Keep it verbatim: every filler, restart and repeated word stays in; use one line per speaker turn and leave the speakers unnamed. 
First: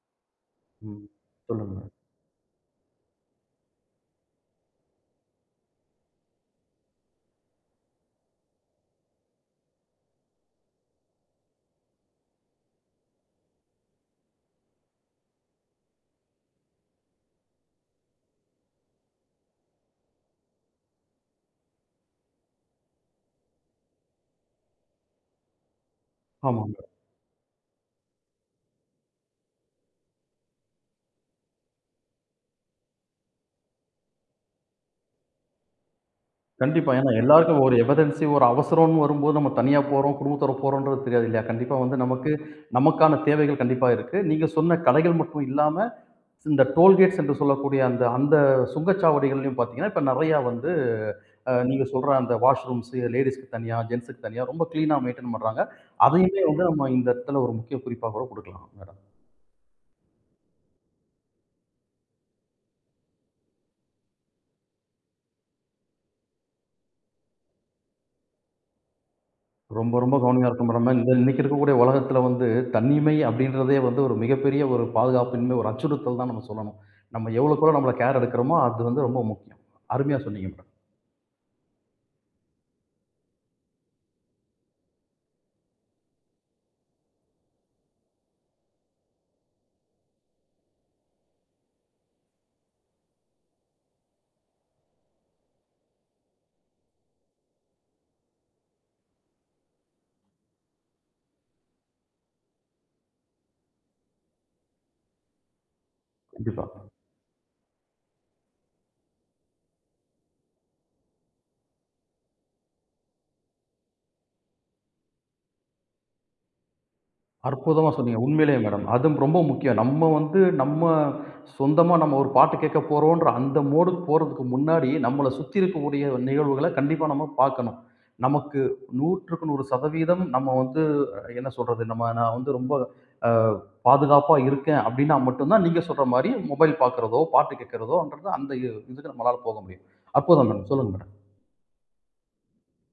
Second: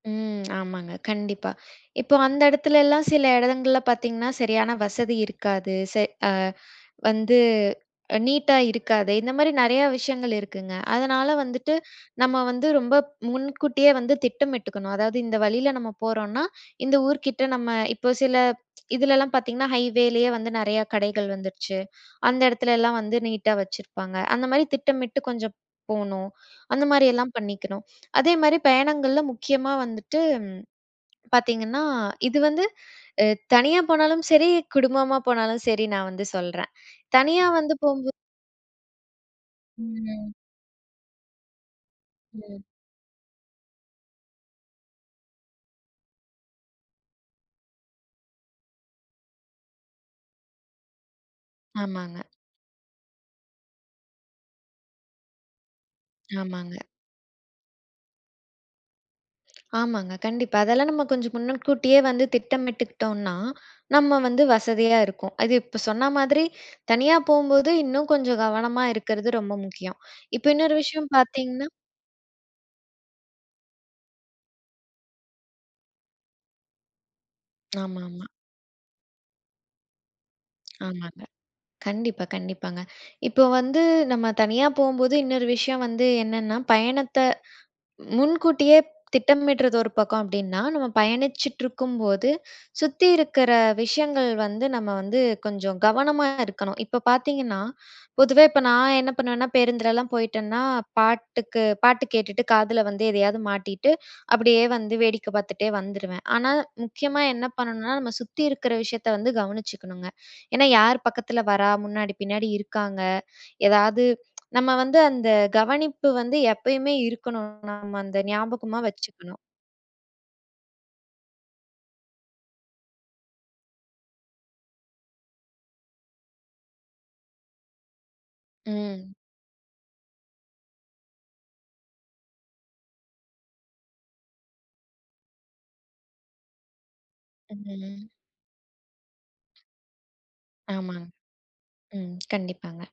ம். ஆமாங்க.
ம்.
கண்டிப்பா.
சொல்லுங்க.
இப்போ அந்த இடத்துலல்லாம் சில இடங்கள்ல பாத்தீங்கன்னா, சரியான வசதி இருக்காது. செ அ வந்து அ நீட்டா இருக்காது. இந்தமாரி நெறையா விஷயங்கள் இருக்குங்க. அதனால வந்துட்டு, நம்ம வந்து ரொம்ப முன்கூட்டியே வந்து திட்டமிட்டுக்கணும். அதாவது இந்த வழியில நம்ம போறோன்னா, இந்த ஊர்க்கிட்ட நம்ம இப்போ சில இதிலலாம் பாத்தீங்கன்னா ஹைவேலேயே வந்து நெறையா கடைகள் வந்துருச்சு. அந்த இடத்துலல்லாம் வந்து நீட்டா வச்சுருப்பாங்க. அந்தமாரி திட்டமிட்டு கொஞ்சம் போணும்.
ஆமாங்க.
அந்த மாரியெல்லாம் பண்ணிக்கணும். அதேமாரி பயணங்கள்ல முக்கியமா வந்துட்டு பாத்தீங்கன்னா, இது வந்து அ தனியா போனாலும், சரி குடும்பமா போனாலும் சரி நான் வந்து சொல்றேன்.
கண்டிப்பா. ஏன்னா,
தனியா
எல்லாருக்கும்
வந்து
ஒரு
போம்போ
எமர்ஜென்சி ஒரு அவசரோன்னு வரும்போது, நம்ம தனியா போறோம்.
ம்.
குடும்பத்தோட போறோம்ன்றது தெரியாது இல்லயா? கண்டிப்பா வந்து நமக்கு,
ம்.
நமக்கான தேவைகள் கண்டிப்பா இருக்கு. நீங்க சொன்ன கடைகள் மட்டும் இல்லாம, இந்த டோல்கேட்ஸ் என்று சொல்லக்கூடிய அந்த அந்த சுங்கச்சாவடிகள்லயும் பாத்தீங்கன்னா, இப்ப நெறைய வந்து அ நீங்க சொல்ற
ஆமாங்க.
அந்த வாஷ் ரூம்ஸ் லேடீஸ்க்கு தனியா, ஜென்ட்ஸ்க்கு தனியா ரொம்ப கிளீனா மெயின்டெயின் ஆ பண்றாங்க. அதையுமே வந்து
ஆமாங்க.
நம்ம இந்த இடத்துல ஒரு முக்கிய குறிப்பா கூட குடுக்கலாம். [unintelligible]
ஆமாங்க, கண்டிப்பா. அதெல்லாம் நம்ம கொஞ்ச முன்னக்கூட்டியே வந்து திட்டமிட்டுக்கிட்டோன்னா, நம்ம வந்து வசதியா இருக்கும். அது இப்போ சொன்ன மாதிரி, தனியா போம்போது இன்னும் கொஞ்சம் கவனமா இருக்கிறது ரொம்ப
ரொம்ப,
முக்கியம்.
ரொம்ப
இப்போ
கவனமா இருக்கனும்
இன்னொரு
மேடம்.
விஷயம்
இந்த இன்னக்கி
பாத்தீங்ன்னா
இருக்கக்கூடிய உலகத்தில வந்து, தன்னிமை அப்பிடின்றதே வந்து, ஒரு மிகப்பெரிய ஒரு பாதுகாப்பின்மை, ஒரு அச்சுறுத்தல் தான் நாம சொல்லணும். நம்ம எவ்வளவுக்கு எவ்வளோ நம்மள
ஆமா,
கேர்
ஆமா.
எடுக்கிறோமோ, அது வந்து ரொம்ப முக்கியம். அருமையா சொன்னீங்க மேடம்.
ஆமாங்க. கண்டிப்பா, கண்டிப்பாங்க. இப்போ வந்து நம்ம தனியா போம்போது இன்னொரு விஷயம் வந்து என்னென்னா, பயணத்த முன்கூட்டியே திட்டமிட்றது ஒரு பக்கம் அப்பிடின்னா, நம்ம பயணிச்சிட்டு இருக்கும்போது, சுத்தி இருக்கிற விஷயங்கள் வந்து நம்ம வந்து கொஞ்சம் கவனமா இருக்கணும். இப்போ பாத்தீங்கன்னா, பொதுவே இப்ப நான் என்ன பண்ணுவேன்னா, பேருந்துலலாம் போயிட்டேன்னா, பாட்டுக்கு பாட்டு கேட்டுட்டு, காதில வந்து எதையாது மாட்டிட்டு, அப்பிடியே வந்து வேடிக்கை பார்த்துட்டே வந்துருவேன். ஆனா,
கண்டிப்பா.
முக்கியமா என்ன பண்ணணுனா, நம்ம சுத்தி இருக்கிற விஷயத்தை வந்து கவனிச்சுக்கணுங்க. ஏன்னா யார் பக்கத்தில வரா, முன்னாடி, பின்னாடி இருக்காங்க. எதாவது நம்ம வந்து அந்த கவனிப்பு வந்து எப்பயுமே இருக்கணும்.
அற்புதமா
நம்ம அந்த
சொன்னீங்க, உண்மையிலேயே
ஞாபகமா
மேடம். அதும்
வச்சுக்கணும்.
ரொம்ப முக்கியம். நம்ம வந்து நம்ம சொந்தமா நம்ம ஒரு பாட்டு கேக்கப் போறோம்ன்ற அந்த மோடுக்கு போறதுக்கு முன்னாடி, நம்மள சுத்தி இருக்கக்கூடிய நிகழ்வுகள கண்டிப்பா நம்ம பாக்கணும். நமக்கு
ம்.
நூறு்றுக்கு நூறு சதவீதம் நம்ம வந்து என்ன சொல்றது, நம்ம நான் வந்து ரொம்ப, ஆ, பாதுகாப்பா இருக்கேன் அப்பிடின்னா மட்டுந்தான், நீங்க சொல்றமாரி மொபைல் பாக்கிறதோ! பாட்டு
ம். ம்.
கேட்கிறதோன்றது அந்த இ இதுக்கு நம்மளால போக முடியும். அப்புறம் தான் சொல்லுங்க
ஆமாங்க.
மேடம்.
ம். கண்டிப்பாங்க.